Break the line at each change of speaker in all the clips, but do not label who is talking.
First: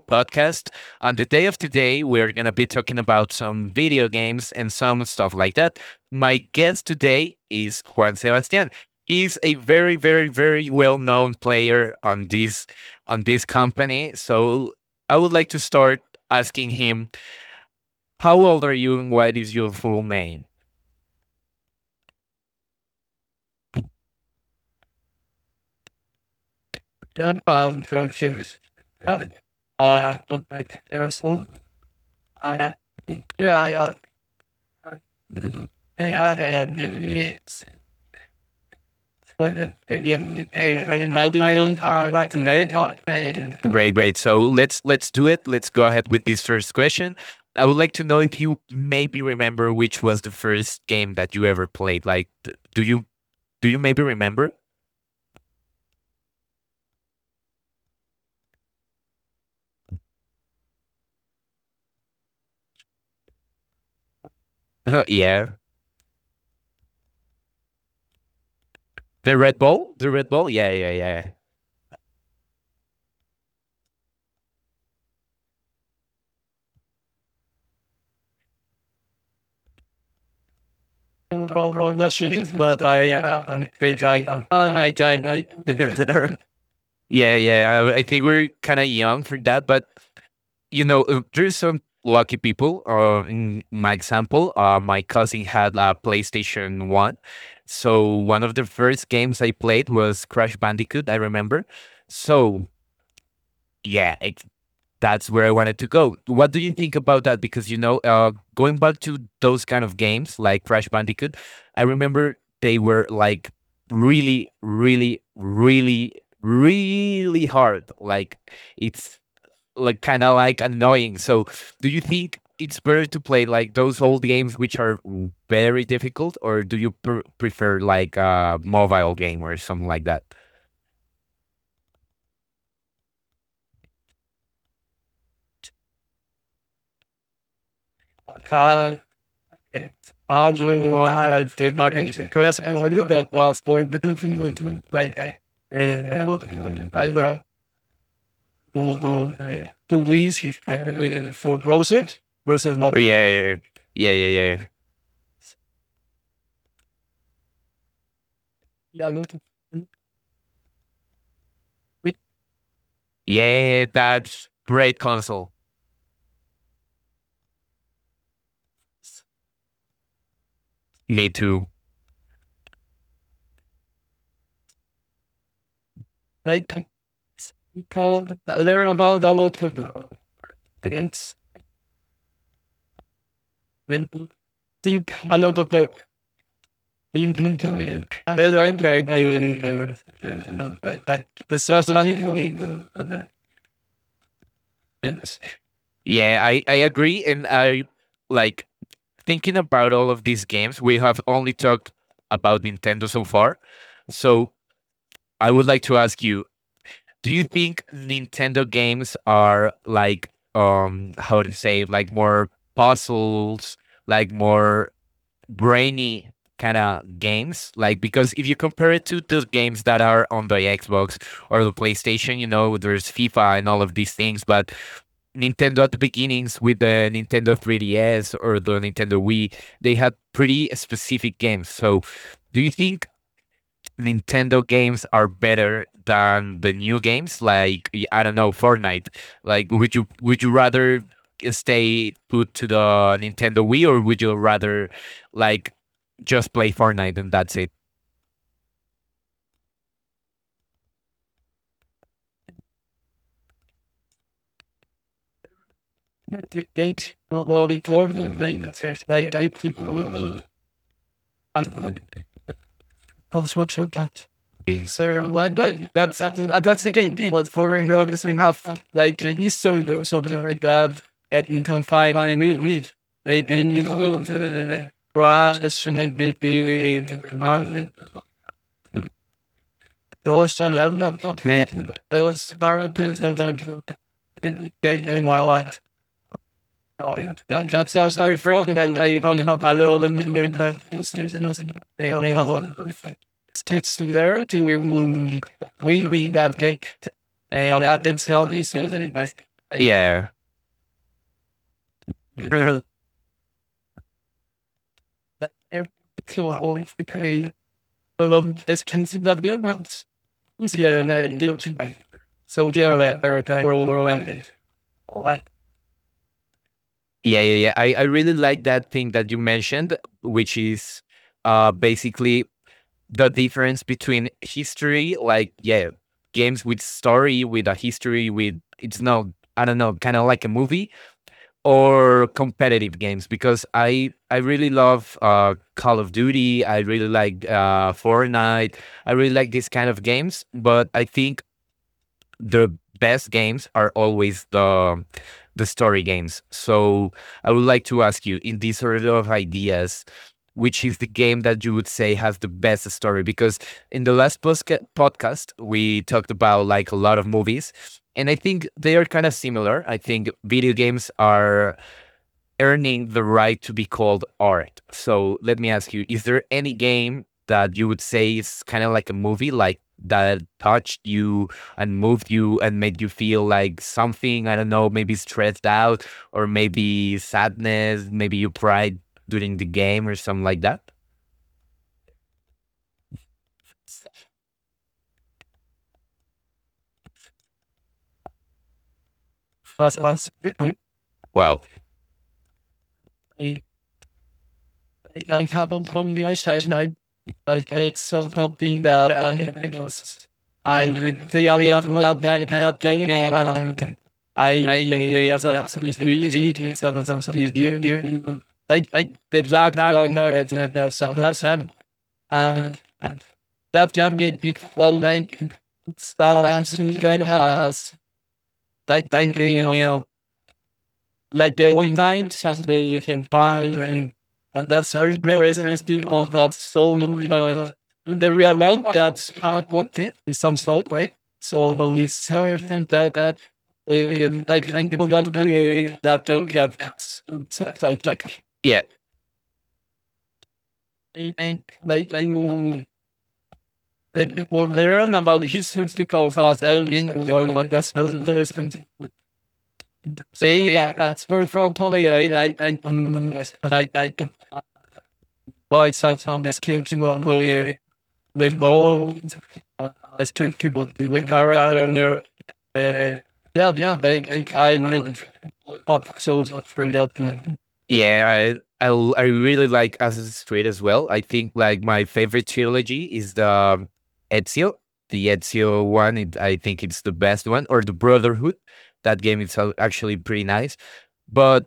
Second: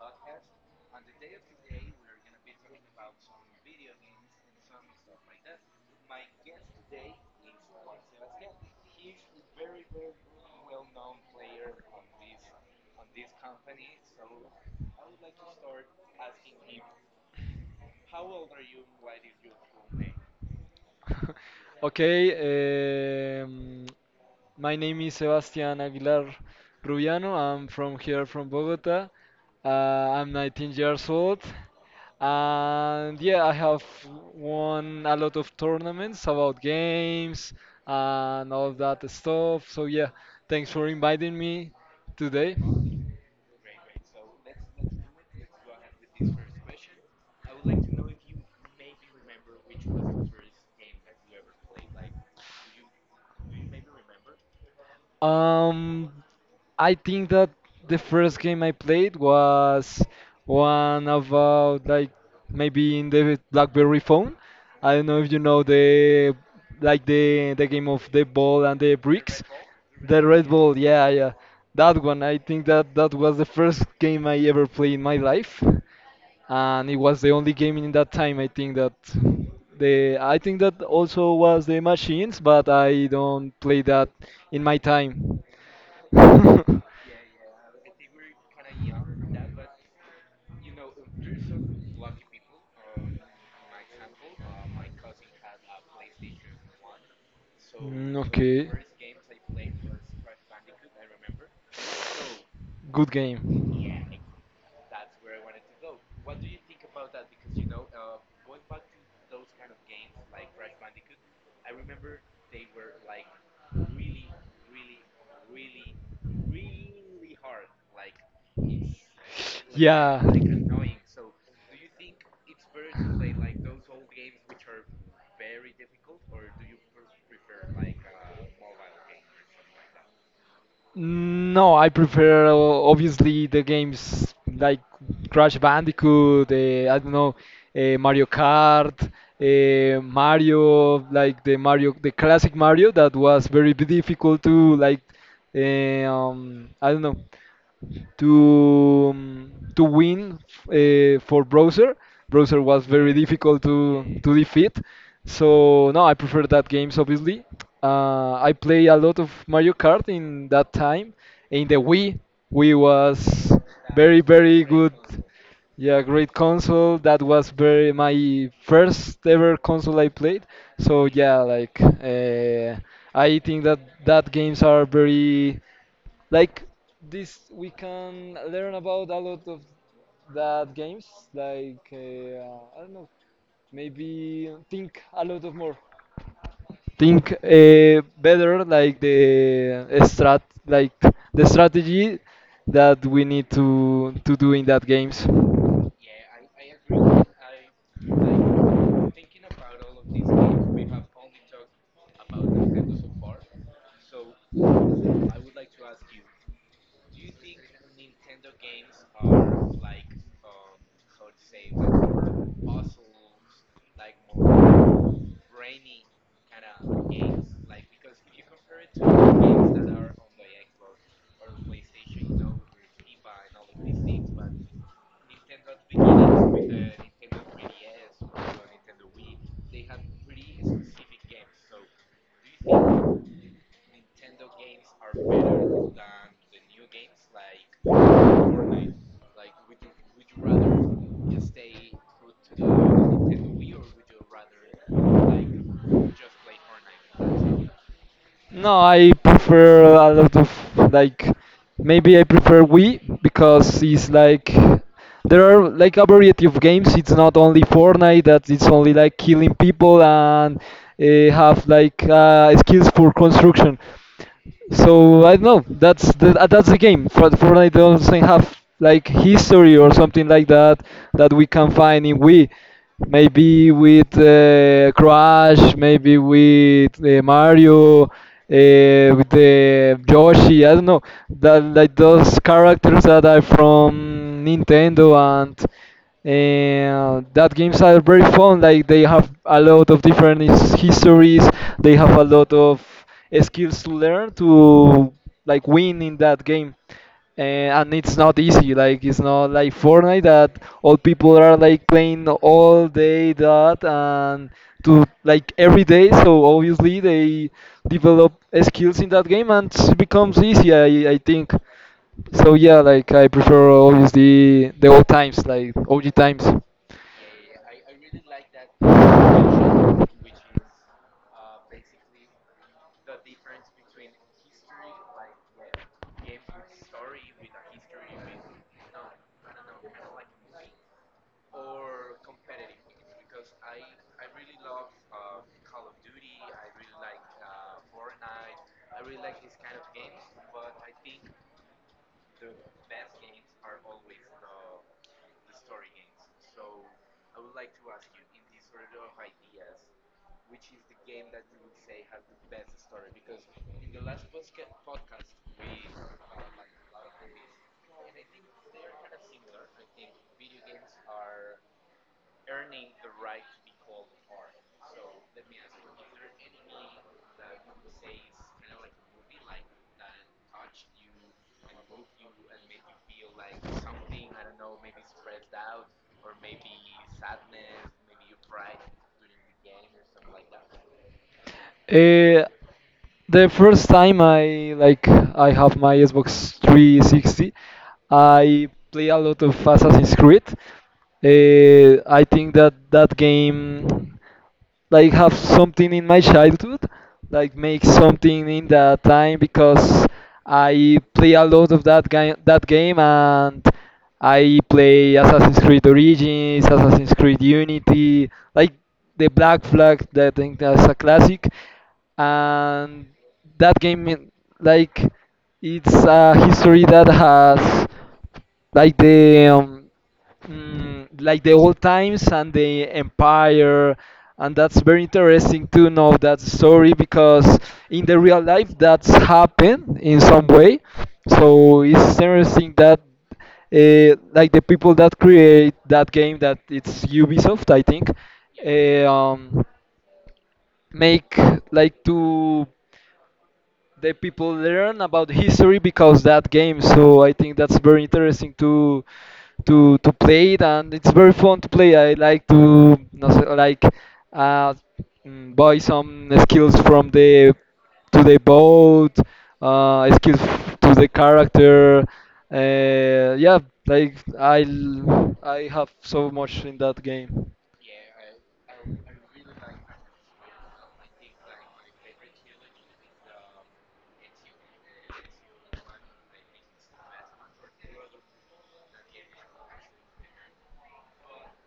podcast. On the day of today, we're going to be talking about some video games and some stuff like that. My guest today is Juan Sebastian. He's a very, very, very well-known player on this company. So I would like to start asking him, how old are you and what is your full name?
Okay, my name is Sebastian Aguilar Rubiano.
John
I'm
Paul
from
from
here from
Ships.
Bogota.
Uh,
Uh,
uh,
I'm 19 years old,
I am
and yeah, I have
yeah,
won a lot of
Great,
tournaments about games and all that stuff. So yeah, thanks for inviting me today.
great. So let's do it. Let's go ahead with this first question. I would like to know if you maybe remember which was the first game that you ever played. Like, do you do you maybe remember?
Um, I think that the first game I played was one about like maybe in the BlackBerry phone. I don't know if you
Yeah,
know the like the game of the ball and the
the
bricks.
Red Bull, the
The
Red
Red
Bull. Yeah,
Bull,
yeah,
yeah,
yeah.
yeah. That one, I think that that was the first game I ever played in my life and it was the only game in that time. I think that the I think that also was the machines, but
But
I
I,
don't play that in my time.
yeah, yeah. I think we're kind of young for that, but you know, there's some lucky people. In my example, my cousin had a PlayStation One,
Mm,
so one of the
okay.
first games I played was Crash Bandicoot. I remember. So
Good game.
yeah, that's where I wanted to go. What do you think about that? Because you know, going back to those kind of games like Crash Bandicoot, I remember they were like really, really, really, really hard. Like it's
Yeah.
kind of like annoying. So, do you think it's better to play like those old games which are very difficult, or do you prefer like a mobile game or something like that?
No, I prefer obviously the games like Crash Bandicoot, I don't know, Mario Kart,
Uh, It oddly,
Mario, like
I
the
did
Mario,
not
the classic
because I
Mario
knew
that
that
was
was
very
born
difficult to
between
like,
like I
uh,
and
I don't know
I
to um, to win
police
for
for
Browser.
Rosen
Browser
versus
was
not.
very
Yeah, yeah,
difficult to
yeah, yeah, yeah.
defeat. So no, I prefer that games obviously. I play a
Yeah,
lot of Mario Kart in that time. In the Wii, Wii was
yeah,
very
that's
very good.
great console.
Yeah, great console. That was very my first ever console I played. So
Me
yeah,
too.
like, I think that that games are very like
Like
this, we can learn
learn
about a
about a
lot of
lot of
that games.
things
Like, I don't know,
when
maybe think
they
a
a
lot of
lot of
more. Think
Yeah,
better, like the strat, like the strategy that we need to do in that games.
I agree. And I like thinking about all of these games, we have only talked about Nintendo so far. So I would like to ask you do you think Nintendo games are like, how to say, like more puzzles, like more brainy kind of games like because if you compare it to the games that are on the Xbox or the PlayStation, you know, there's FIFA and all of these things, but Nintendo at the beginnings with the Nintendo 3DS or the Nintendo Wii, they had pretty specific games. So do you think Nintendo games are better than the new games, like I don't know, Fortnite. Like, would you rather stay put to the Nintendo Wii, or would you rather like just play Fortnite and that's it?
No, I prefer a lot of like maybe I prefer Wii because it's like there are like a variety of games. It's not only
Well,
Fortnite that it's only like killing people and uh, have like skills for
that's what
construction.
you got. So
So I don't
like
know.
that,
That's
that's
the that's the
the
game.
game.
For
People
Fortnite
for
doesn't
obviously
have
enough,
like
like he's so
history or
low, so
something like
very
that
bad
that we
at
can
income
find
five
in
and
Wii.
we read. They
Maybe
then you
with
go to the
Crash,
process and
maybe
be
with
be
Mario, with the
those
Yoshi.
are
I don't know.
not
That like those
those are the
characters
things
that
that
are from
I do
Nintendo
in my
and
life.
that games
Ja,
are
Jag
very
sa
fun.
ifrån
Like they
I
have a lot of
Vanhapalålen
different his-
nu snusen
histories.
och sen
They
det
have
har
a
ni
lot
hållit.
of skills to
Steps through
learn
there to we
to
will
like win
we
in
we
that
that
game.
cake. They
And,
all
and
had
it's not
themselves these
easy.
things
Like it's
anyway.
not like Fortnite
Yeah.
that all people are like playing all day that and to like every day. So
Kill all if
obviously
we
they
pay. I
develop
love this
skills in
concept
that
that
game
we
and it
want.
becomes easy.
Yeah, and
I think. So
so,
yeah, like
yeah,
I
they're a time
prefer
world.
obviously the old times, like OG times.
Yeah, yeah, yeah. I really like that thing that you mentioned, which is basically the difference between history, like yeah, games with story, with a history, with it's not I don't know, kind of like a movie or competitive games because I really love Call of Duty. I really like Fortnite. I really like these kind of games. But I think the best games are always the story games. So I would like to ask you, in these sort of ideas, which is the game that you would say has the best story? Because in the last podcast, we talked about like a lot of movies, and I think they are kind of similar. I think video games are earning the right to be called art. So let me ask you: Is there any game that you would say is kind of like a movie, like that touched you and moved you and made you feel like something? I don't know, maybe stressed out or maybe sadness, maybe you cried during the game or something like that.
Uh, the first time I like I have my Xbox 360, I play a lot of Assassin's
Well,
Creed. I think that that
I,
game like have
I haven't
something in
from
my
the outside and
childhood,
I
like
like
make
it's
something in
something
that
that
time
I
because
was. I
I play a
really
lot of
have not been
that game,
paying
and
attention. I
I play
I as a
Assassin's Creed Origins,
absolutely so
Assassin's Creed
something you
Unity,
you
like
like
the
the
Black
black I
Flag
don't
that
know
I
it's
think
not
that's
no
a
so that's
classic,
and
and that
that jump
game
get beautiful
like
like
it's a
style
history
and
that
going to
has
house.
like
Like thank you
like the
like the
old times
online
and
something
the
you can buy
empire and
and
that's
that's
very
how it
interesting
represents
to know
people
that
that
story
so
because in the
the
real
real
life
life
that's
that's how it
happened
worked in
in some
some
way
sort, right? So
so
but we
it's interesting
certain
that
that
like the
like
people
people
that
that
create that
that
game
don't
that
have
it's ubisoft I
like
think
like yeah.
eh, um, make
And
like
like
to the
the
people
people
learn
learn
about
about
history
history
because
because
that
of
game.
that
So
in
I
your
think
like
that's
that's
very interesting
there's something.
to to
So
play it, and
yeah,
it's
that's
very
very
fun to play.
probably
I
I
like
I I
to no sé, like
I I
uh, buy
lights out
some
on this
skills
to
from
one
the
will
to the
they
boat,
bowled. As
skills
two
f-
people
to the
to the car out
character.
Uh,
Yeah,
yeah, yeah,
like
they,
I
I really
l- I have
pop
so
souls
much
up
in
for
that game.
that. Yeah, I, I I really like Assassin's Creed as well. I think like my favorite trilogy is the Ezio, the Ezio one. It, I think it's the best one, or the Brotherhood. That game is actually pretty nice. But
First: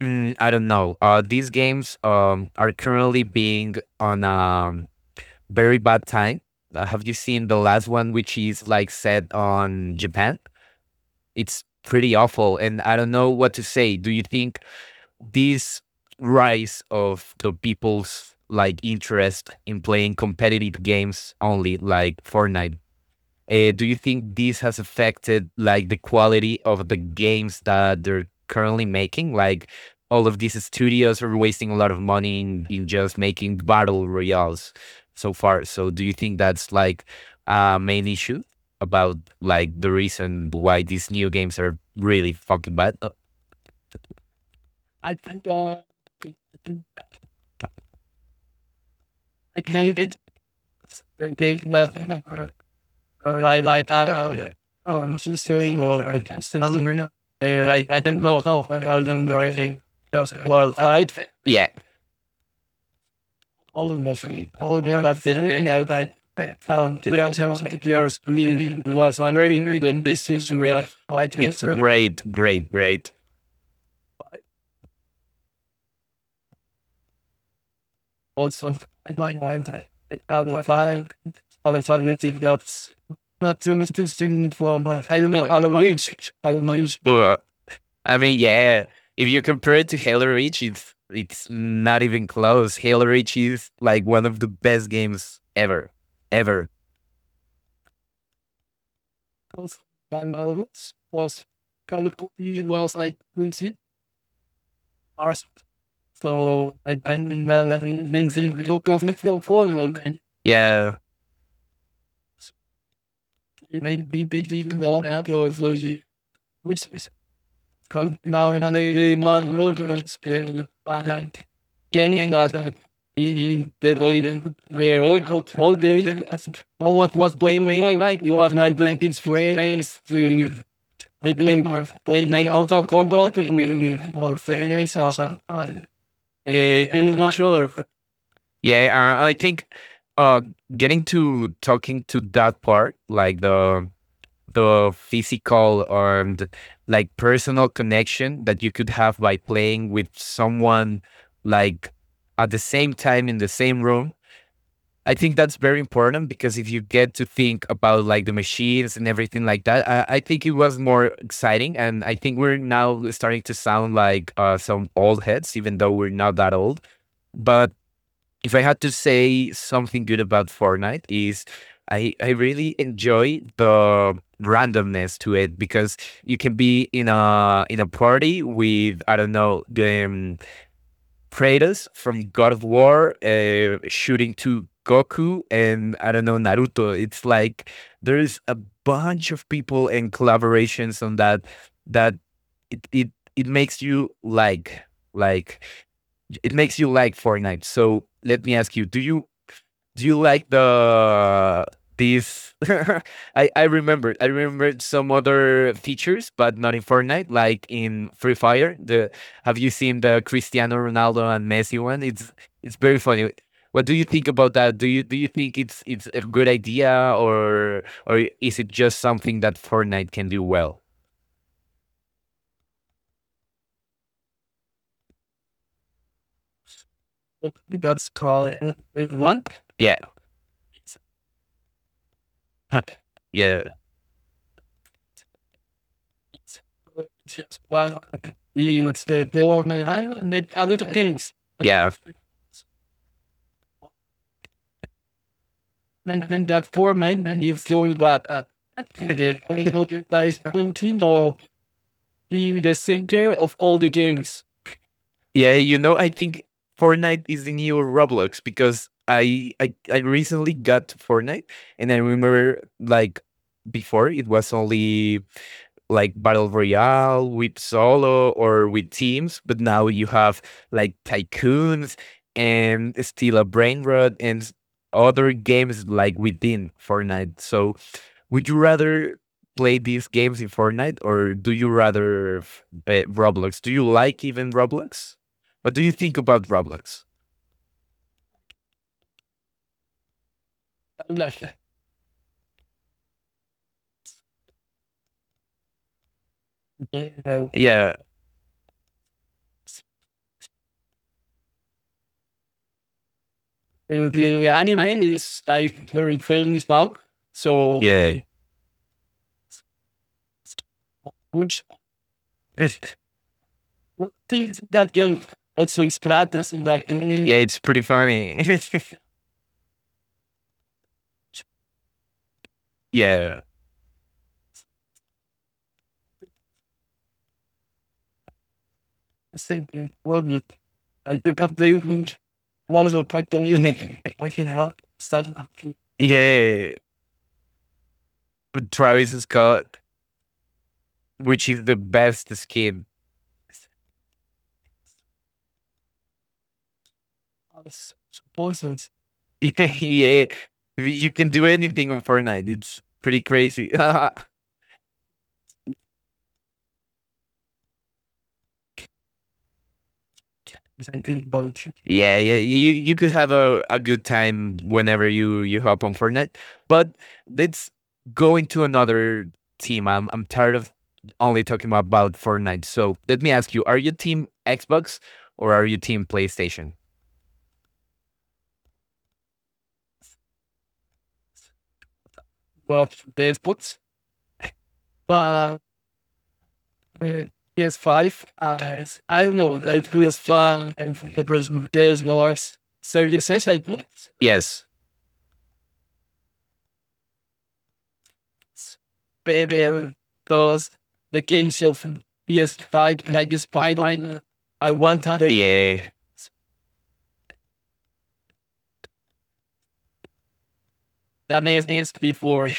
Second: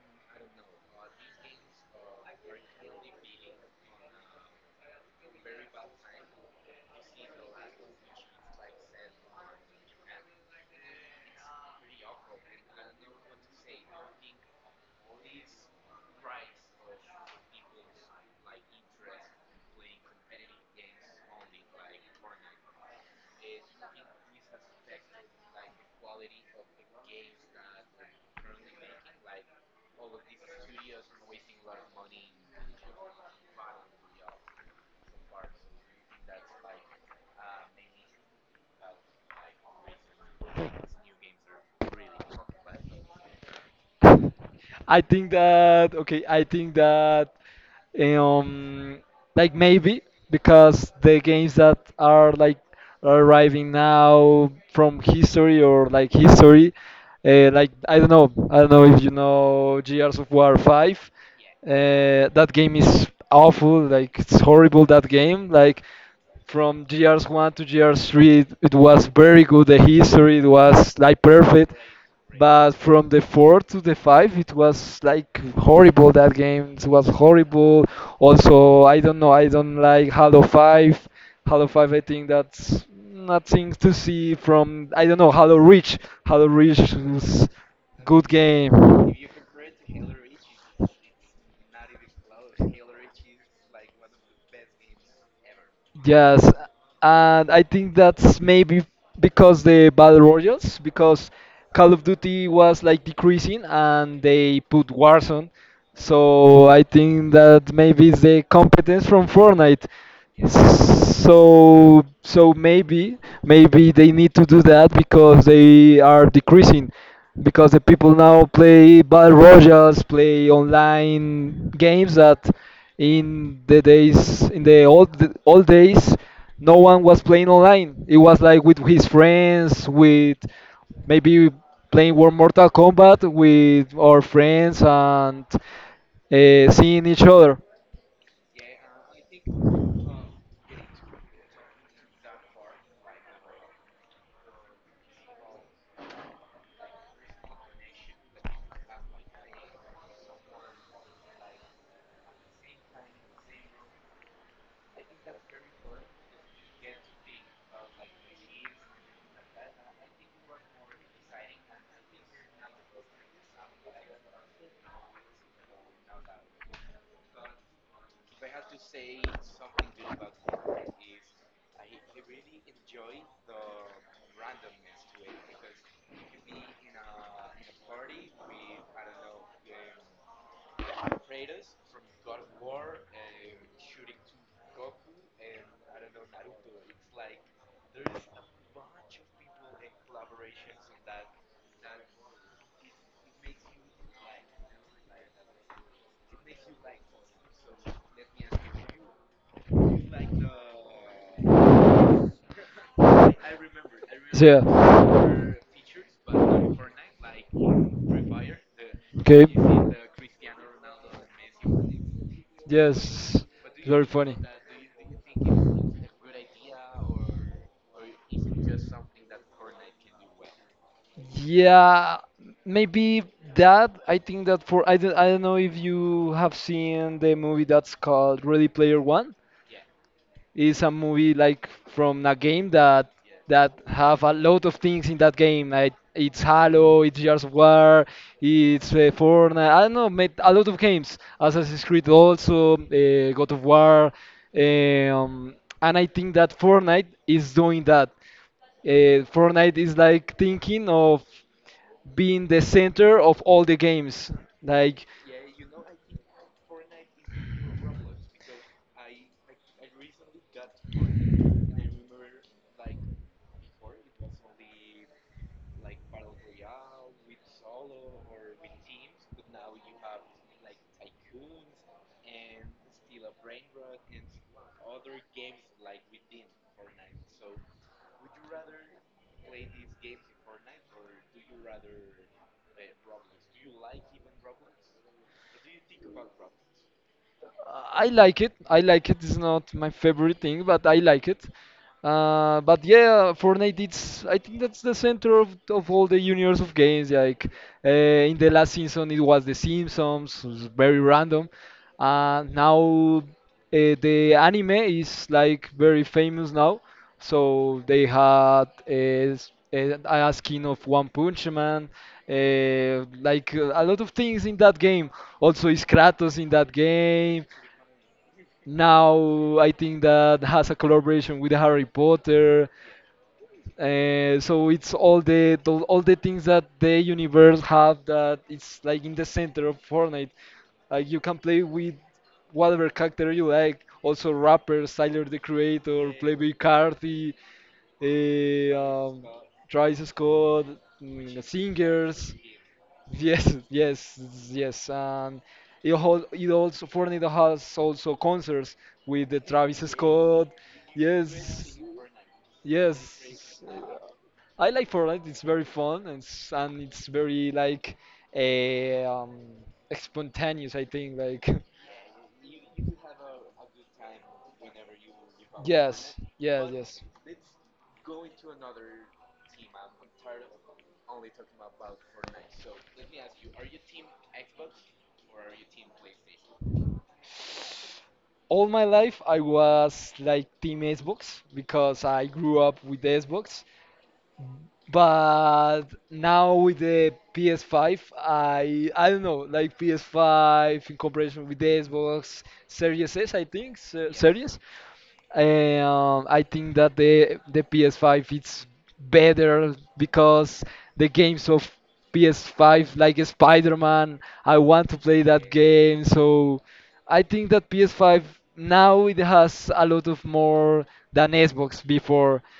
mm, I don't know. These games are currently being on a very bad time. Have you seen the last one, which is like set on Japan? It's pretty awful, and I don't know what to say. Do you think this rise of the people's like interest in playing competitive games only, like Fortnite, do you think this has affected like the quality of the games that they're currently making? Like all of these studios are wasting a lot of money in just making battle royales so far. So do you think that's like a main issue about like the reason why these new games are really fucking bad?
I
I
think
think uh,
that okay, I think that um like
I
maybe
think
because the games that are
it.
like
Or I
arriving
like that
now
out.
from
Oh, I'm just
history
doing
or
well,
like
I just
history
doesn't
like
I, I didn't know
I
how
don't
I
know if you know
didn't
Gears of
just,
War
well,
5.
I yeah.
That game is awful,
All of my
like it's
feet, all of
horrible that
them, I've
game,
been
like
out that.
from
The
years one
downtown
to year
computers
three, it
really
was
was
very good.
wondering
The
when this
history it
is real.
was like
I think
perfect,
great,
but
great,
from
great.
the four to the five, it was like horrible. That game it was horrible.
Also
Also, I
I
don't know.
might
I don't
that
like Halo
out my
Five.
five
Halo
other
Five, I think
fundamental
that's
doubts. Not
nothing
too much
to
to
see
student for
from.
my
I don't
I don't
know
know,
Halo
I don't know,
Reach. Halo
I
Reach
don't know.
is
I
good
mean,
game.
yeah, if you compare it to Halo Reach, it's not even close. Halo Reach is like one of the best games ever,
Yes,
ever.
and I think that's maybe because
Was
the battle
kind of
royals, because
was
Call of Duty was like
I
decreasing and they put Warzone. So
so
I
I did
think that maybe is the competence from Fortnite.
yeah,
So so
it
maybe they
made me
need to
big
do
even
that
though
because
Apple is
they are
which
decreasing
is
because the people now
no
play battle
one
royals,
was
play online games that in the days in the old days no one was playing
blaming
online
me,
it
right? You
was
are
like
not
with his
blaming
friends
friends.
with
They
maybe
blame our
playing war
blame me
mortal
also
kombat
combo to
with
me
our
or
friends
friends also.
and seeing
I'm
each
not
other
sure. Yeah, I think uh, getting to talking to that part, like the physical or the, like personal connection that you could have by playing with someone like at the same time in the same room I think that's very important because if you get to think about like the machines and everything like that I think it was more exciting and I think we're now starting to sound like some old heads even though we're not that old, but if I had to
have
say something good about
it
Fortnite is I really enjoy the randomness to it because you can be
we
in a party with I don't know the
the operators
Kratos from God of War shooting to Goku and I don't know Naruto. It's like there's a bunch of people and
in
collaborations on
like
that that it makes you like like it makes you like Fortnite. So let me ask you, do you like the this I remember I remembered some
yeah.
other features, but not in Fortnite, like in Free Fire. The
Okay.
have you seen the Cristiano Ronaldo and Messi one? It's very funny.
Yes.
What
It's
do you
very
think
funny.
about that? Do you think it's a good idea or is it just something that Fortnite can do well?
Yeah, maybe that. I think that for I don't know if you have seen the movie that's
That's
called
called
Ready Player One.
one. Yeah.
It's a movie like from a game that
Yeah,
have a lot of things in that game. Like it's Halo, it's Gears of
well,
War,
you
it's
would say they were
Fortnite. I
made
don't know, made
and they
a lot of
other
games.
things.
Assassin's
Yeah.
Creed also, God of War, um, and I
And
think
then
that
that poor
Fortnite
man, and
is
he's
doing
doing
that.
that. And then he
Fortnite is
would
like
like
thinking of being the
the same
center
day
of
of
all the
all the
games.
games.
Like
Yeah, you know, I think Fortnite is the new Roblox because I recently got Fortnite and I remember like before it was only like battle royale with solo or with teams, but now you have like tycoons and still a brain rot and s- other games like within Fortnite. So would you rather play these games in Fortnite or do you rather Roblox? Do you like even Roblox? What do you think about Roblox?
I like it. I like it. It's not my favorite thing, but I
I'm
like it.
Like,
But yeah, Fortnite. It's I think that's the center of all the universe of games. Like
Yeah,
uh, in the last season, it was The Simpsons. It was very random. Now.
the
The
the
anime
anime
is
is
like
like
very
very
famous
famous
now,
now,
so
so
they
yeah,
had a skin of One Punch
which
Man, like a lot of things in
things
that
that
game.
game
Also,
also
is
is
Kratos in
gladness and
that
like yeah.
game.
It's pretty funny.
Now I think that has a collaboration with Harry Potter.
yeah,
So it's all the all the things that the universe have that it's like in the center of
thinking,
Fortnite.
well,
Like
I
you can
pick up
play
the
with
equipment, one
whatever
of the
character
practical
you like.
unit,
Also
we can help,
rappers, Tyler
start
the
up.
Creator, Playboi
Yeah,
Carti,
but
eh,
Travis
um,
Scott,
Travis Scott, mm,
which is the
singers.
best skin.
Yes, yes, yes, and it hol- it also Fortnite
I
has
suppose.
also concerts
Supposed.
with the Travis
yeah,
Scott.
you can do
Yes,
anything on Fortnite. It's pretty
yes.
crazy.
I like Fortnite. It's very fun and it's very like a spontaneous. I think
presenting
like
bullshit. Yeah, yeah, you could have a good time whenever you hop on
yes,
Fortnite,
yes,
but
yes.
let's go into another team. I'm tired of only talking about Fortnite. So let me ask you: Are you team Xbox or are you team PlayStation?
All my life I was like Team Xbox because I grew up
Well,
with the
the
Xbox
Xbox, but
but now with the PS5,
PS5,
I don't
I don't
know,
know,
like
like PS5
PS5
and
in
the
comparison with the
Xbox, there's no
Xbox
worse. So you say like
Series.
yes,
I think that the PS5 it's better
baby,
because
those
the
the
games
games
of
of
PS5
PS5
like
like this
Spider-Man,
pipeline.
I
I
want to
want
play
to
that
yeah.
game. So I think that PS5 now it has a lot of more than
That means
Xbox before.
before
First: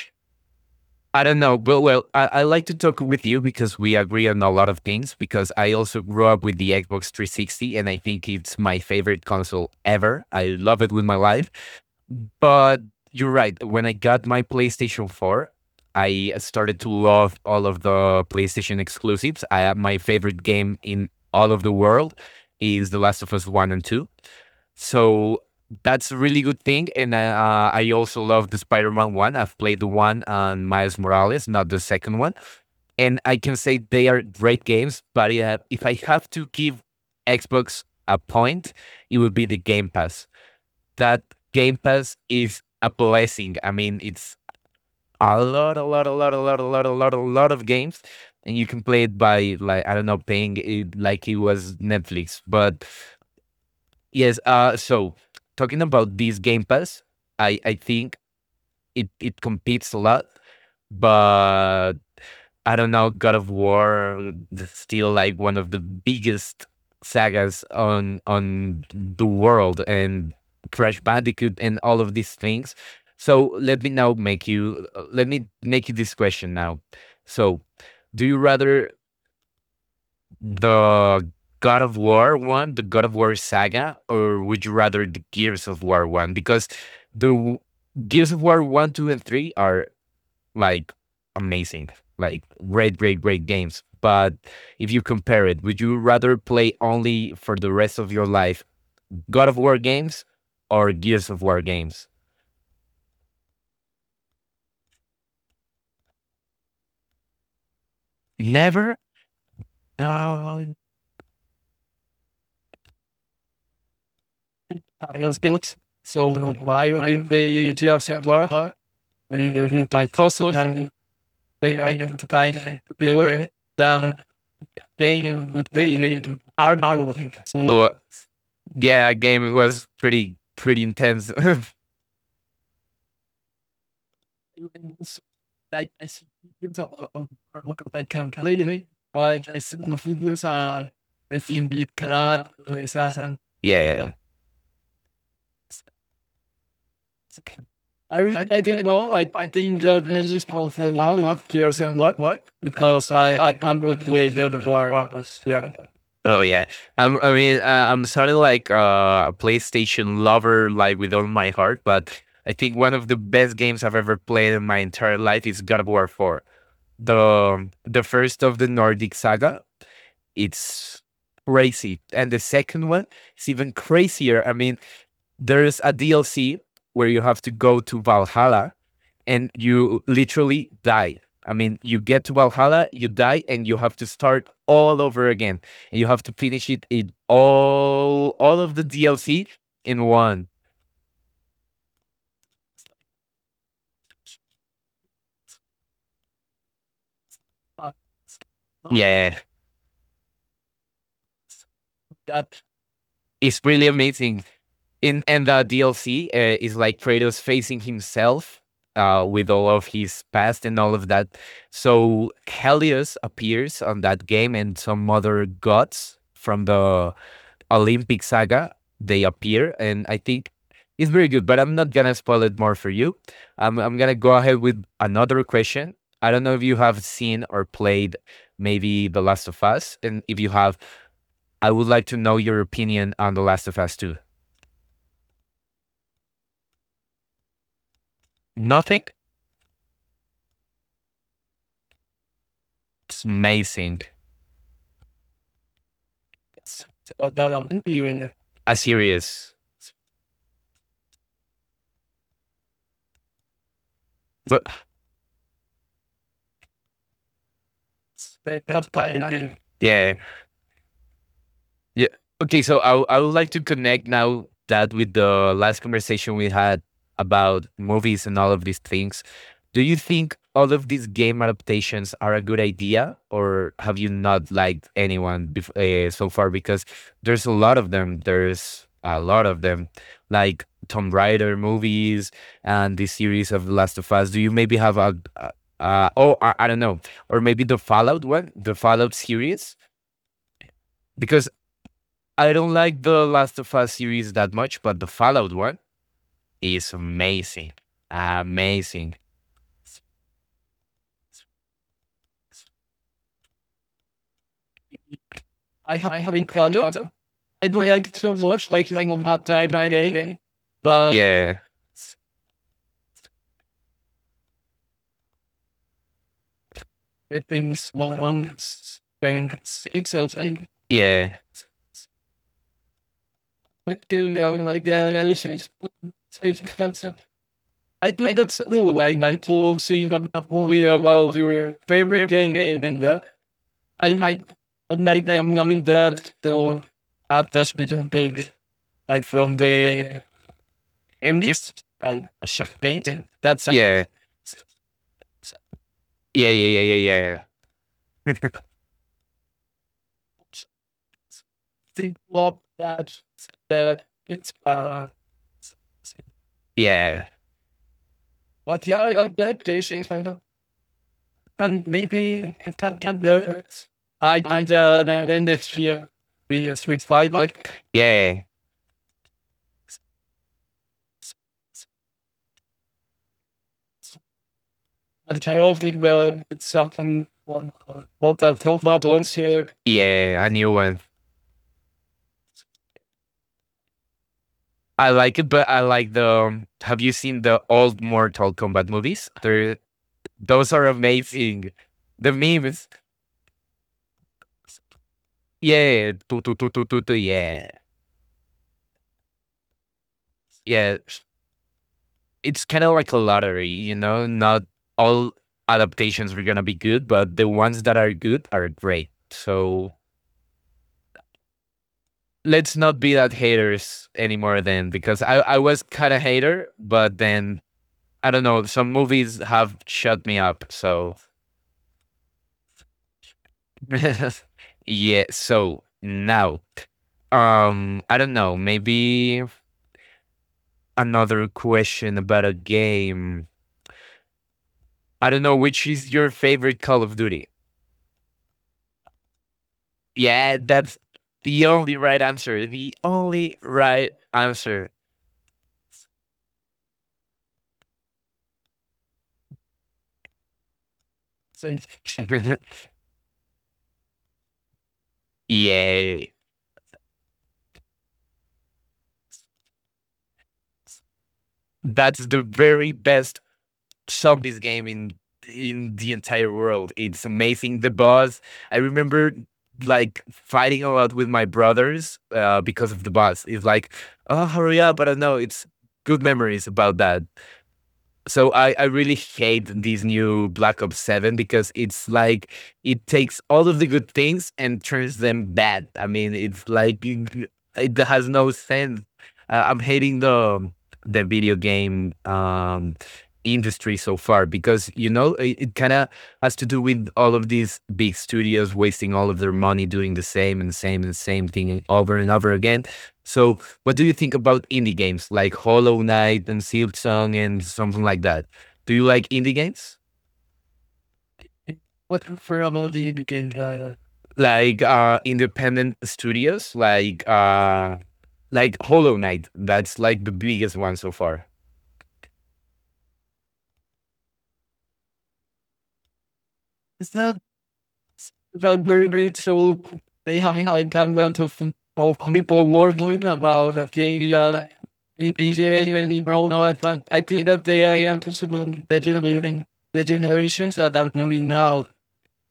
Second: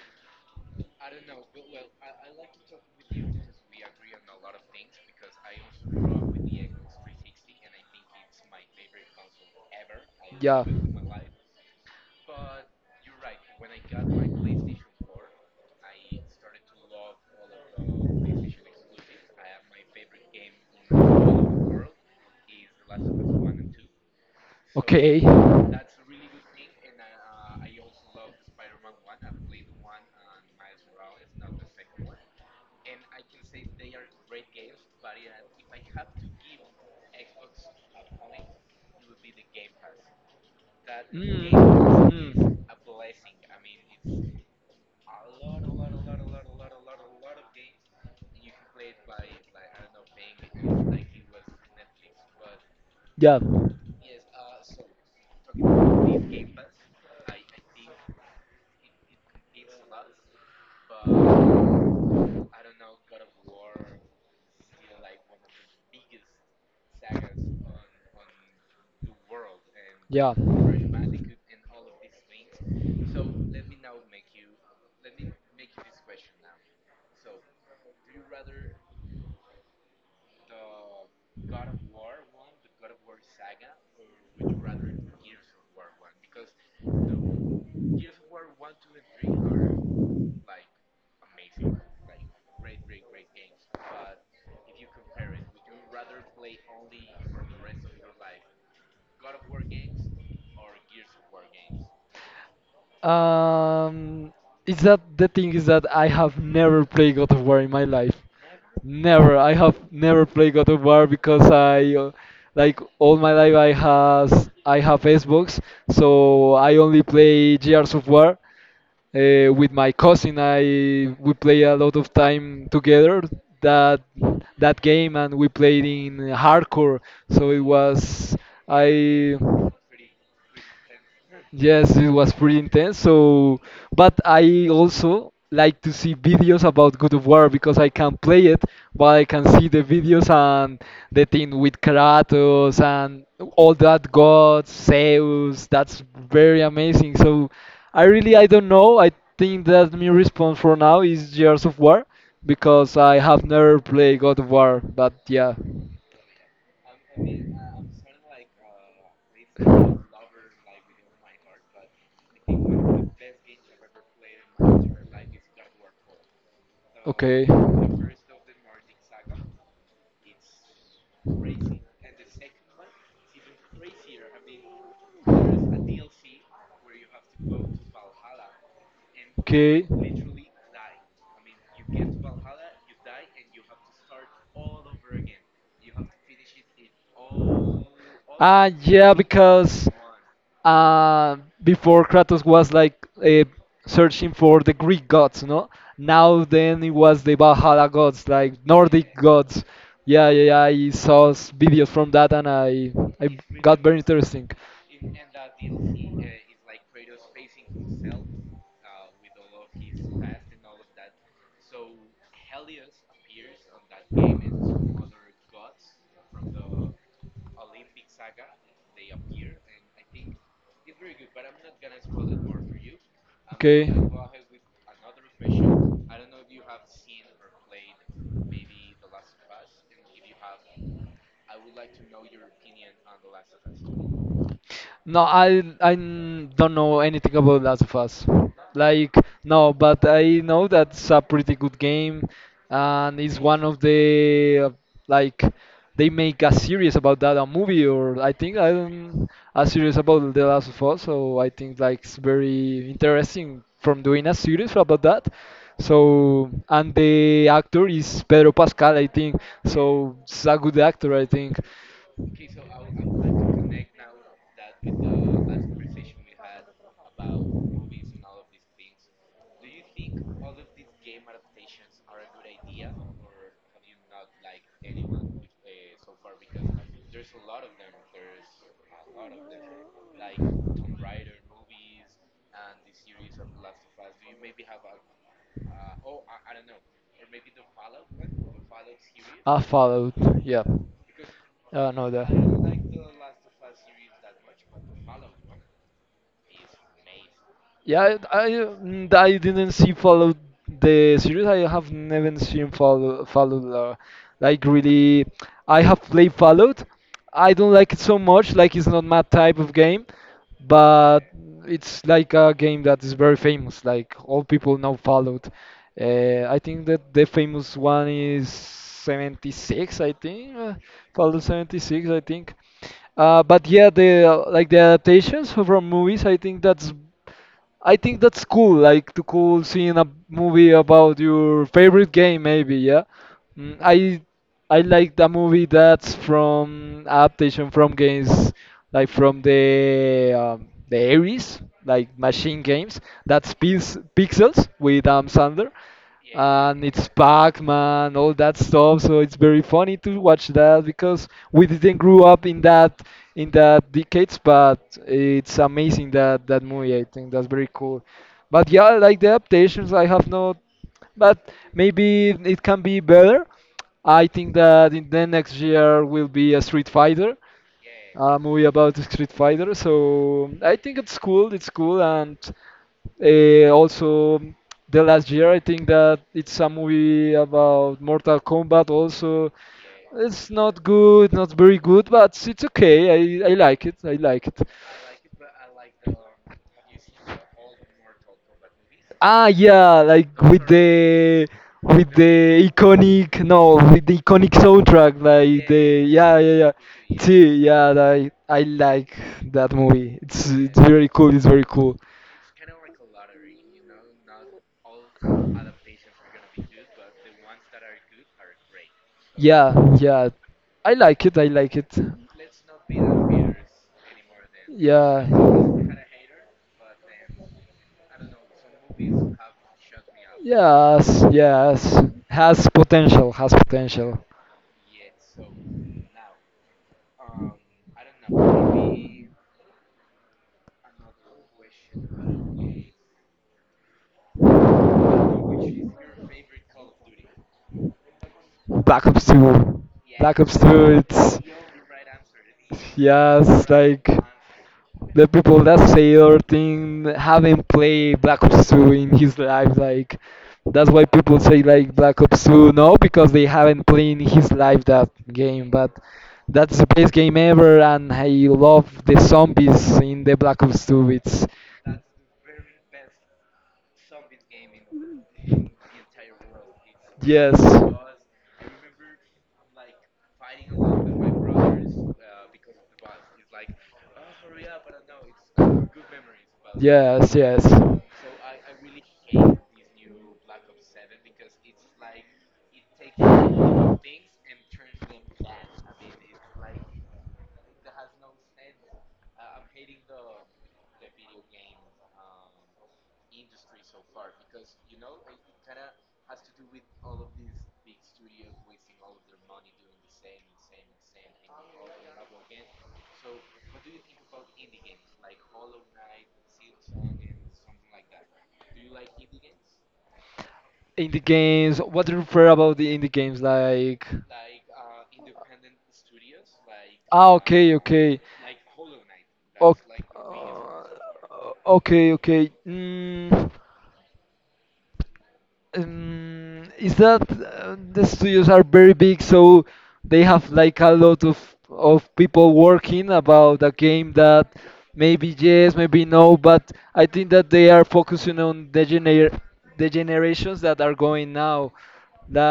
I don't know, but well, I like to talk with you because we agree on a lot of things. Because I also grew up with the Xbox 360, and I think it's my favorite console ever. I love it with my life. But you're right. When I got my PlayStation 4, I started to love all of the PlayStation exclusives. I have my favorite game in all of the world is The Last of Us 1 and 2. So that's a really good thing. And I also love the Spider Man one. I've played the one on Miles Morales, not the second one. And I can say they are great games, but if I have to give Xbox a point, it would be the Game Pass. That Game
Mm.
Pass is a blessing. I mean, it's a lot, a lot, a lot, a lot, a lot, a lot, a lot of games. And you can play it by like I don't know, paying it like it was Netflix. But
Yeah.
yes. So talking about this Game Pass, I think it competes a lot, but I don't know. God of War is still like one of the biggest sagas on the world, and
Yeah.
Crash Bandicoot, and all of these things. So let me now make you let me make you this question now. So, do you rather the God of War one, the God of War saga, or would you rather the Gears of War one? Because the w- Gears of War one, two, and three are like amazing, like great, great, great games. But if you compare it, would you rather play only for the rest of your life God of War games or Gears of War games?
Um, is that the thing is that I have never played God of War in my life.
Never.
Never? Never. I have
Uh,
never played God
I
of War because like all my life, I have
was
Xbox,
built. So
so I
why
only
I
play
the
Gears of
Gears of
War.
War?
With my
My.
cousin, I we play
So,
a lot of
yeah,
time together that that game, and we played in hardcore. So it was I
game was pretty pretty intense.
Yes, it was pretty intense. So, but I also like to see videos about God of War because I can play it, but I can see the videos and the thing with Kratos and all
yeah,
that
yeah.
gods, Zeus. That's very amazing. So,
I really
I
I
don't
didn't
know. I
know. I
think
think
that
that
my
this is
response for
both a
now
lot
is
of
Gears of
years and
War
what
because
because
I
I
have
I
never
can't
played
really
God
do
of
the
War,
floor
but
office.
yeah.
Yeah. Oh yeah, I mean, I'm sort of like a PlayStation lover, like with all my heart. But I think one of the best games I've ever played in my entire life is God of War 4,
Okay.
the first of the Nordic saga. It's crazy, and the second one is even crazier. I mean, there is a DLC where you have to go to Valhalla and
Okay.
you literally die. I mean, you get to Valhalla, you die, and you have to start all over again. And you have to finish it in all
Ah,
of the
yeah,
DLC
because
in one.
uh, before Kratos was like uh, searching for the Greek gods, no? Now then it was the Valhalla
Uh,
gods, like Nordic
Yeah,
gods. Yeah, yeah, yeah. I saw s- videos from that and
that
I
it's
got
really
very
amazing.
interesting.
In and the DLC is like Kratos facing himself with all of his past and all of that. So Helios appears on that game, and some other gods from the Olympic saga they appear, and I think it's very good. But I'm not gonna spoil it more for you. I'm gonna go ahead with another question. I don't know if you have seen or played maybe The Last of Us, and if you have, I would like to know your opinion on The Last of Us 2.
No, I n- don't know anything about Last of Us.
Nothing?
Like no, but I know that's a pretty good game, and
It's
it's one of
amazing.
the like they make a series about
A series. But
that, a
now
movie or
I
I think I don't,
serious.
a series about The Last of Us. So I think like it's very interesting from doing a series about that. So and the actor is Pedro Pascal, I think.
Yeah.
So it's a good actor, I think.
Yeah. Okay. So I, I would like to connect now that with the last conversation we had about movies and all of these things. Do you think all of these game adaptations are a good idea, or have you not liked anyone so far? Because there's a lot of them. There's a lot of them, like Tomb Raider movies and the series of The Last of Us. Do you maybe have a, oh, I don't know, or maybe the Fallout one, the Fallout
I
series?
followed, yeah.
Because
No, the
I don't like the Last of Us series that much, but the Fallout one is amazing.
Yeah, I
Amazing.
I didn't see follow the series. I have never seen followed like really. I have
I
played
haven't found
followed.
out.
I
I
don't
don't
like it
like it
so
so
much.
much,
Like it's
like
not
I will
my
not
type
die
of
by
game,
day. But
but
yeah.
it's like a game that is very famous. Like all people know followed. I think that the
It
famous
seems
one
long
is
ones and
76.
it's
I think
something. Yeah.
followed 76. I think. But yeah,
But
the
do you know
like the
like that and
adaptations
it's
from movies.
expensive.
I
I
think
played
that's
it a
cool,
little
like
way
to
my
cool
tools so
seeing a
you got not have to
movie
worry
about
about
your
your
favorite
favorite
game,
game
maybe,
in
yeah.
the
Mm,
I
I
might
I like the
like, I'm
movie
coming
that's
there to
from
have
adaptation
this
from
between big
games like
like
from
from the
the Ares,
MDs
like
and
machine games.
champagne.
That's
That's yeah.
Pixels with Adam Sandler.
Yeah, yeah,
Yeah,
yeah,
and
yeah,
it's
yeah, yeah.
Pac-Man, all that stuff. So it's very funny to watch that because we didn't
The
grow up
love that
in that
that
decades,
it's
but it's amazing that that movie. I
yeah.
think that's very cool. But
But
yeah,
yeah, I
like the
like that dish
adaptations, I have not. But
and
maybe
maybe
it
it
can be
can be.
better. I think
I
that in the
Then
next
this
year
year
will be a
we
Street
sweet fight
Fighter.
like
Yeah, a
yeah.
movie about Street Fighter. So I think it's cool. It's cool, and also, the last
Het
year,
hij
I
hoofd
think
niet
that
meer
it's a
hetzelfde.
movie about
Want
Mortal
dat heel
Kombat.
veel ons
Also,
hier. Yeah, I
it's
knew
not
one.
good, not very good, but it's okay. I like it. I like it.
I like it, but I like the. Have you seen the old Mortal Kombat movies?
Ah,
They're,
yeah, like
those are amazing.
with
The
the
memes.
iconic no with the iconic soundtrack like the,
Yeah.
yeah,
Tu, tu,
yeah,
tu,
yeah,
tu, tu, tu,
see,
yeah.
yeah, I like that movie, it's
Yeah.
very cool, it's very cool.
It's kind of like a lottery, you know? Not all adaptations are going to be good, but the ones that are good are great.
Yeah,
So
yeah. I like it. I like it.
let's not be that haters anymore then because
Yeah.
I was kind of hater, but then I don't know, some movies have shut me up. So
Yes, yes. Has potential, has potential.
yeah, so now I don't know, maybe another question about a game. I don't know which is your favorite Call of Duty.
Black Ops 2. Black
Yeah,
Ops 2,
that's
it's.
the only right answer. The only
Yes, like.
right answer.
The people that say their thing haven't played Black Ops 2 in his life, like. That's why people say
So-
like Black Ops 2, no, because they haven't played in his life that game, but
Yay.
that's the best game ever, and I love the zombies in the Black Ops 2. It's,
That's the very best top this game in the entire world. It's amazing. The boss. I remember like fighting a lot with my brothers because of the boss. It's like, oh, hurry up! But I don't know it's good memories about that.
yes, yes.
So I really hate this new Black Ops 7 because it's like it takes all of the good things and turns them bad. I mean, it's like it has no sense. I'm hating the video game industry so far because you know it kind of has to do with all of these big studios wasting all of their money doing the same and same and same thing over and over again. So what do you think about indie games like Hollow Knight and Silksong and something like that? Do you like indie games?
In the games, what do you
What
prefer
for
about
about
the indie
the indie
games
game?
like?
Like independent studios
Okay, okay.
like Hollow Knight.
O-
That's like the
so
biggest one so
far,
far.
okay, okay. Is
It's
that
not
uh, the studios are
about
very
very
big,
great,
so
so
they
they
have
have
like
a
a
time
lot of
amount of
people
people
working
working
about a
about a
game
game.
that maybe yes, maybe
BJ
no,
bro, no,
but I
I
think
think
that
that
they are
they are
focusing on
anticipating the generation,
the
the
generations
generations
that are
that are
going
coming
now,
now.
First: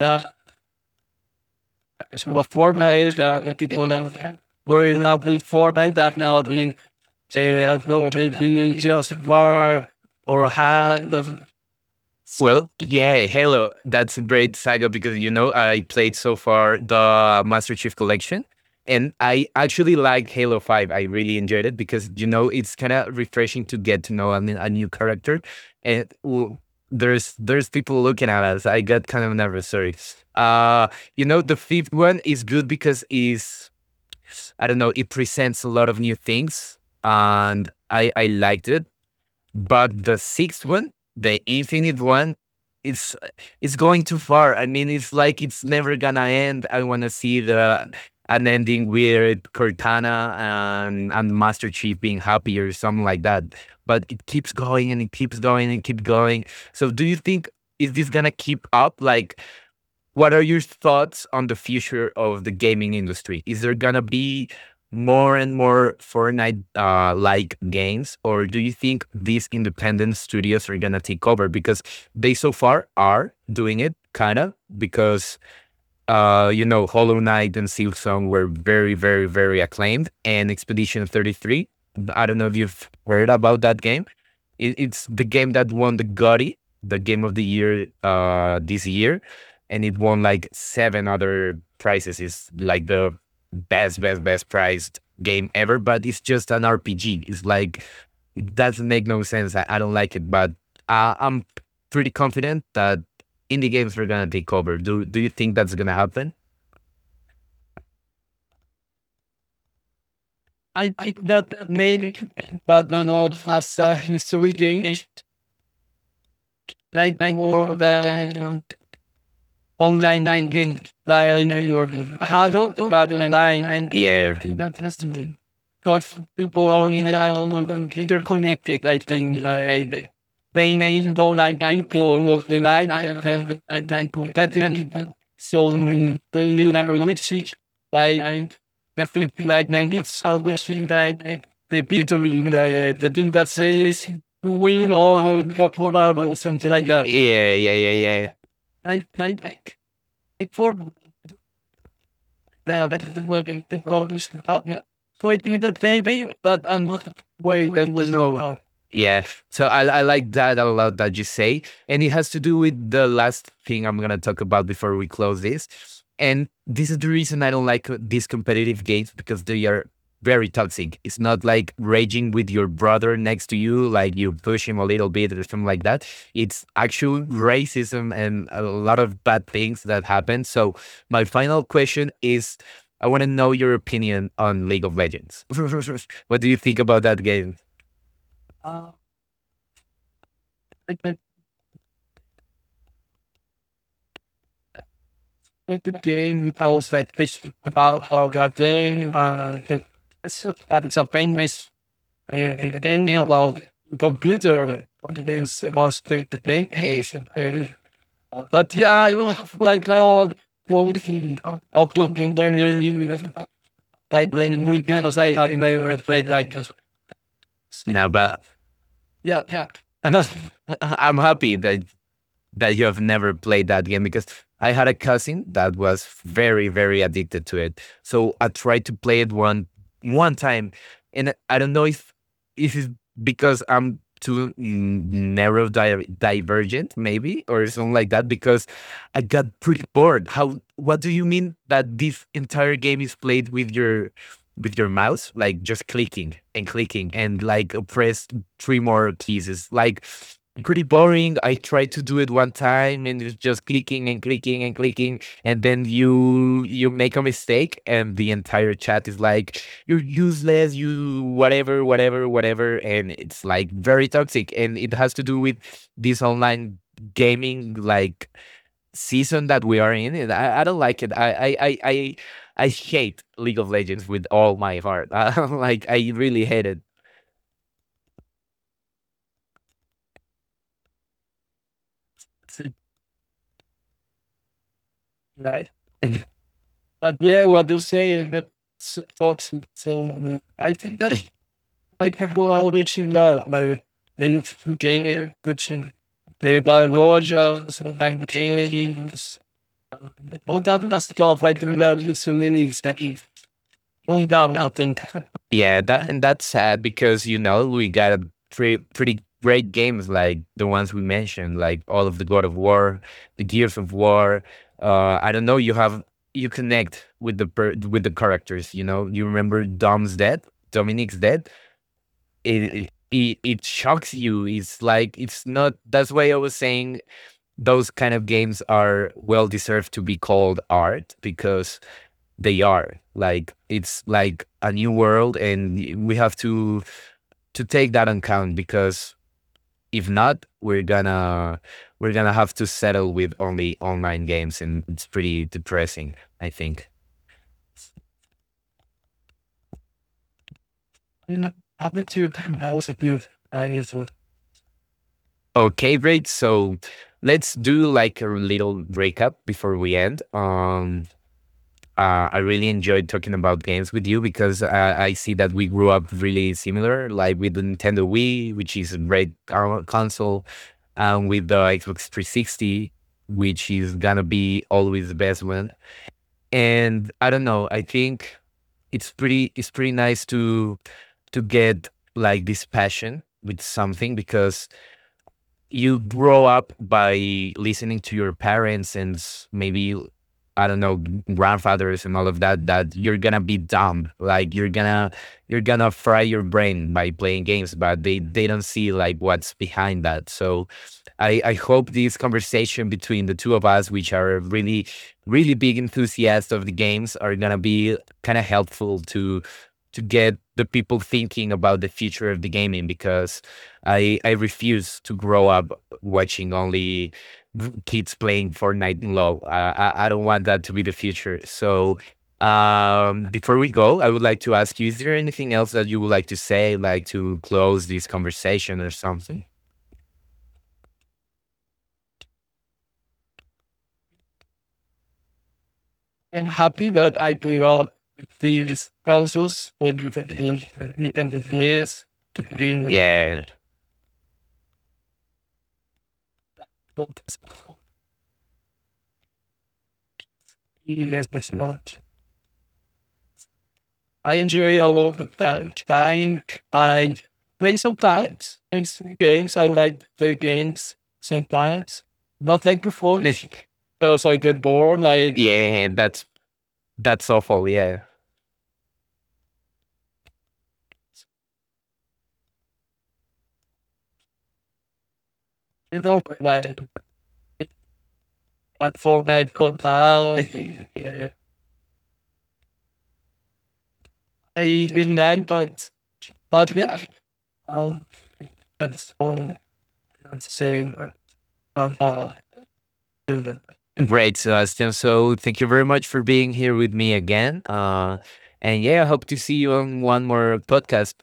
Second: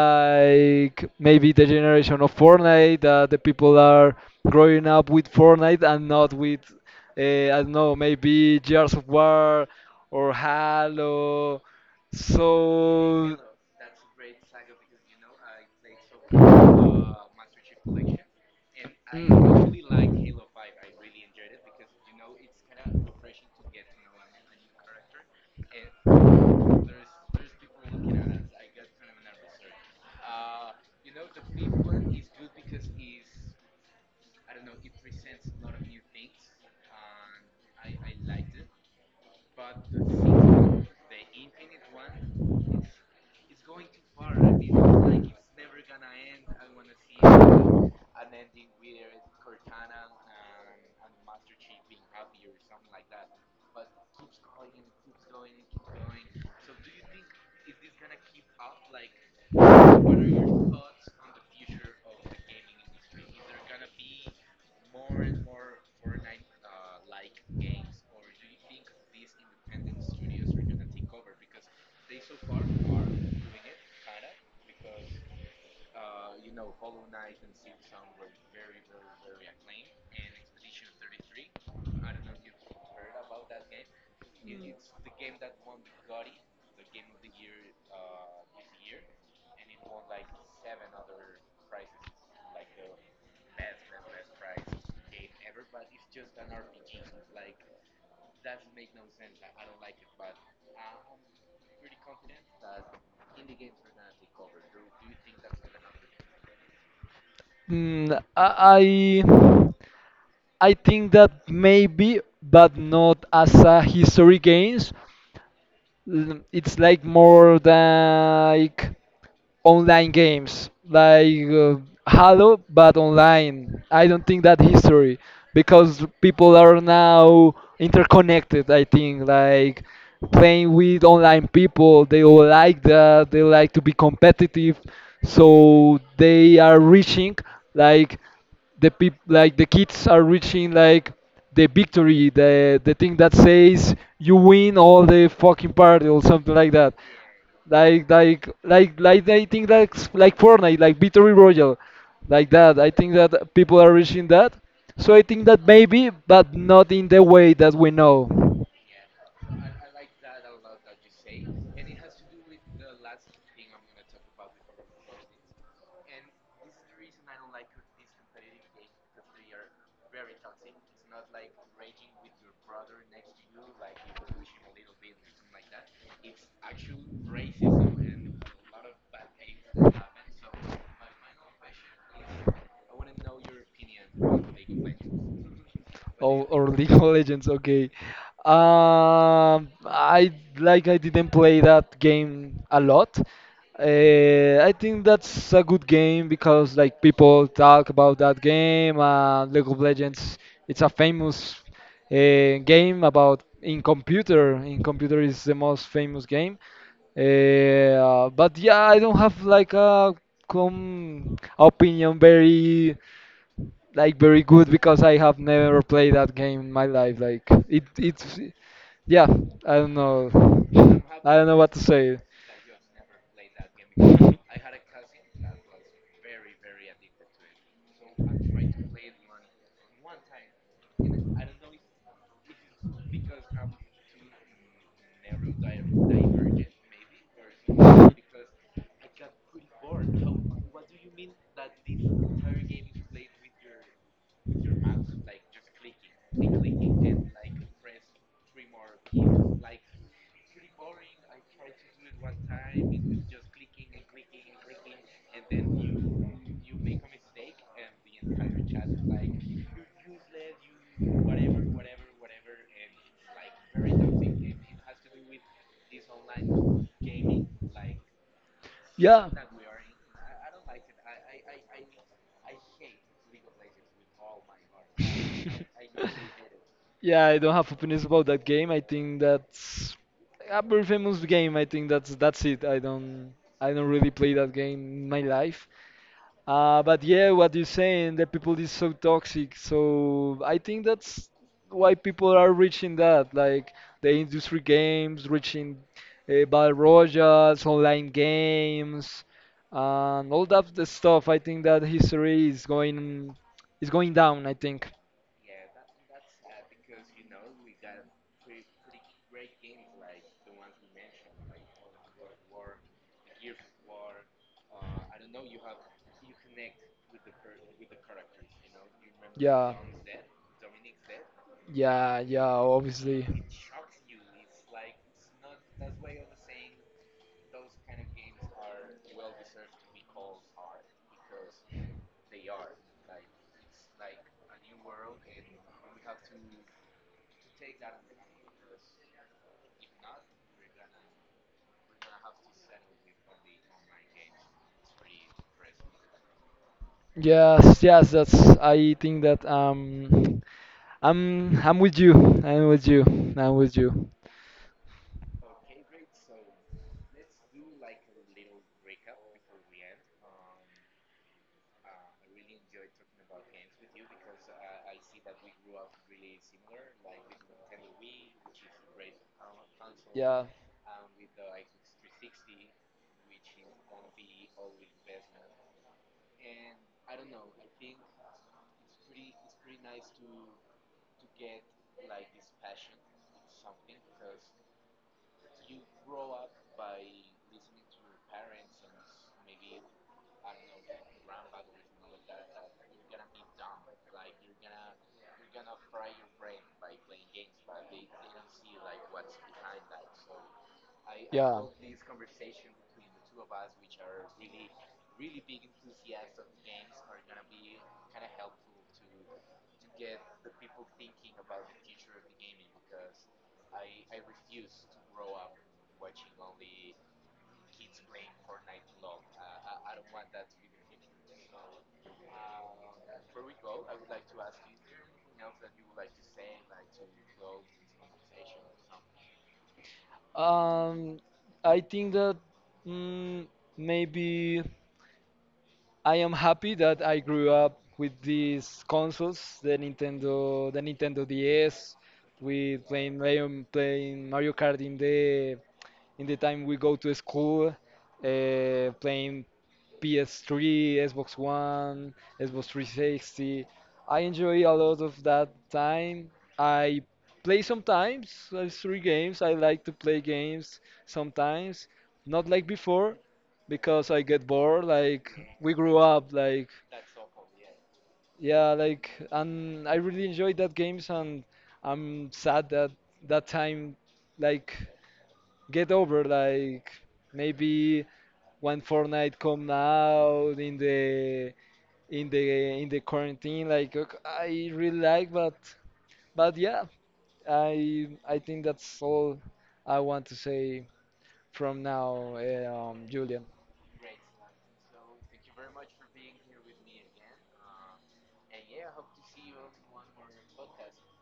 Na
maybe the generation
so
of Fortnite,
Fortnite,
that the people
people
are
that were
growing
in
up with Fortnite
Fortnite
and
that
not
now
with
doing,
I
say,
don't know,
no,
maybe Gears of
just
War
bar
or
or hand of
Halo,
well, yeah,
so.
hello. That's a great saga because you know I played so far the Master Chief Collection, and I actually like Halo 5. I really enjoyed it because you know it's kind of refreshing to get to know a, a new character, and there's people looking at us. I got kind of nervous. Sorry. Uh, you know the fifth one is good because is I don't know it presents a lot of new things, and I liked it but the sixth one, the infinite one, it's it's going too far. I mean, it's like it's never gonna end. I want to see the an ending with Cortana and Master Chief being happy or something like that. But it keeps going and it keeps going and keeps going. So, do you think is this gonna keep up? Like what are your thoughts on the future of the gaming industry? Is there gonna be more and more Fortnite like games, or do you think these independent studios are gonna take over? Because they so far are doing it, kinda. Because Hollow Knight and Silksong were very, very, very acclaimed, and Expedition 33. I don't know if you've heard about that game. It's the game that won the Gotti, the game of the year this year, and it won like seven other prizes. It's like the best, best, best prized game ever. But it's just an RPG. It's like it doesn't make no sense. I don't like it, but I'm pretty confident that indie games are gonna take over. Do you think that's gonna happen?
Mm. Mm, I
I
think
think
that
that maybe,
maybe, but
but not
not
all
as
fast
a
is
history
so
games, it's like
like
more
more than
like online
online
games
game
like
dahil na yun.
Halo,
Halo,
but
bago na line
online.
and
I don't
air.
think that
That's
history,
the.
because
Because
people
people
are
are in
now interconnected.
interconnected,
I
I
think
think.
like
Like,
playing
they may
with
do
online
like I
people, they
feel
all
of the
like
line. I have
that. They like to
a
be
time to that.
competitive,
And so,
so
they
they
will
are
have a
reaching
message.
like
Like, I definitely
like the
like negative
kids are reaching
salvation.
like
Like,
the
the people
victory, the
the
thing
thing
that
that
says
says,
you win
we
all
know
the
how to
fucking
talk
party or
about
something
something
like
like
that,
that. Yeah, yeah, yeah,
like
yeah.
like like
I,
like
I,
I
I
think that's like
Ik voor
Fortnite, like Victory Royale, like that.
now
I
that
think
is
that
working the
people are reaching
goals
that.
out here.
So I think
Pointing
that
the
maybe,
baby,
but
but I'm
not in
not
the way
worried
that
that
we
was
know.
no help. Yeah. So I like that a lot that you say. And it has to do with the last thing I'm going to talk about before we close this. And this is the reason I don't like these competitive games because they are very toxic. It's not like raging with your brother next to you, like you push him a little bit or something like that. It's actual racism and a lot of bad things that happen. So, my final question is I want to know your opinion on League of Legends. What
Oh,
do you
or
think
League
about
of
that
Legends.
game?
Okay.
Uh,
I Like
I
I
think
didn't play that game a lot. I think that's a
the
good game
game I
because
was
like
like
people talk
about
about
how
that
got
game.
game.
League of Legends. It's a
It's a
famous
famous uh,
game
game
about
about
in computer. In
computer. What
computer
it
is the
is
most
was
famous
the
game.
game uh,
But
but
yeah,
yeah,
I
I
don't
was
have like
like
a
all
com
working out
opinion
looking then
very
you
like
like
very
when
good
we
because
kind of
I
say
have
I
never
never
played
played
that
like
game
this.
in my life. Like
No,
it's,
but
yeah.
yeah, yeah.
I don't
And
know.
that's, I'm
I don't know
happy
what to
that
say.
you have never played that game because I had a cousin that was very, very addicted to it. So I tried to play it one time, and I don't know if it's because I'm too divergent, maybe or something like that. Because I got pretty bored. How? What do you mean that this entire game is played with your mouse, like just clicking and clicking and like press three more pieces? Like pretty boring. I tried to do it one time and it's just clicking and clicking and clicking. And then you make a mistake and the entire chat is like, you're useless, you whatever, whatever, whatever. And it's like very toxic. And it has to do with this online gaming like
Yeah.
season that we are in. And I don't like it. I I hate League of Legends with all my heart. Like I really hate it.
Yeah, I don't have opinions about that game. I think that's a very famous game. I think that's it. I don't really play that game in my life.
Right.
But
But
yeah,
yeah,
what you're
what you say
saying, the
is that
people is so
s- thoughts.
toxic.
So
So I
I
think
think
that's
that
why
like
people
people
are
are
reaching
reaching
that,
that
like
by
the
then
industry games,
gain which
reaching
they
battle
buy
royals,
Rogers and
online
like Taylor.
games, and all
All
that the
that
stuff. I
stuff like
think that
that is so
history
many exactly.
is going
No,
down, I think.
nothing. Yeah, that and that's sad because you know we got a pretty great games like the ones we mentioned, like all of the God of War, the Gears of War. I don't know. You have you connect with the per- with the characters. You know, you remember
Yeah.
Dom's death, Dominic's death.
Yeah, yeah,
It, it
obviously.
it it shocks you. It's like it's not. That's why I was saying those kind of games are well deserved to be called art because they are like it's like a new world and we have to take that on count because if not we're gonna we're gonna have to settle with only online games and it's pretty depressing I think.
Yes, yes, that's I think that I'm with you. I'm with you. I'm with you.
Okay, great, so let's do like a little recap before we end. I really enjoyed talking about games with you because I see that we grew up really similar, like with the Nintendo Wii, which is a great con- console,
Yeah.
and with the Xbox 360, which is gonna be always the best one. And I don't know, I think it's pretty nice to get like this passion with something because you grow up by listening to your parents and s- maybe I don't know grandfathers and all of that. That you're gonna be dumb, like you're gonna fry your brain by playing games, but they don't see like what's behind that. So I
Yeah.
hope this conversation between the two of us, which are really really big enthusiasts of the games, are gonna be kind of helpful to get the people thinking about the future of the gaming because I refuse to grow up watching only kids playing Fortnite and LOL. I don't want that to be the future. So before we go, I would like to ask you: Is there anything else that you would like to say, like to close this conversation or something?
Um I think that mm, Maybe I am
I'm
happy
happy
that
that
I
I
grew up
developed
with these
these
consoles,
consoles with
The Nintendo
Nintendo
DS,
DS to
with
bring yeah.
Playing Mario Kart in the time we go to school,
Able
playing PS3,
yes,
Xbox One, Xbox 360. I
I
enjoy a
enjoy a
lot of
lot of
that
time.
time.
Time.
I
I
play
play
sometimes
sometimes in
three games. I
games. I
like to
like to
play
play
games
games
sometimes,
sometimes.
not
Not
like
like
before,
before.
because I
Because I
get
get
bored.
bored.
Like
Like,
we
yeah,
grew up, like,
that's awful. Yeah.
yeah, like, and I really enjoyed that games, and I'm sad that that time like get
You know,
over. Like maybe when
like
Fortnite
Fortnite
come
got
out in
down. Yeah.
the in the quarantine. Like I
I
really
didn't
like,
like,
but
but
yeah,
yeah. Um,
I think that's
that's
all
all
I want to
I'm
say
saying.
from
Um, uh,
now, eh, Julian.
Mm. Great, Sebastian. So thank you very much for being here with me again. And yeah, I hope to see you on one more podcast.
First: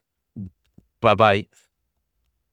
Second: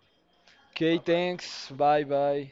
Okay,
Bye bye.
thanks. Bye bye.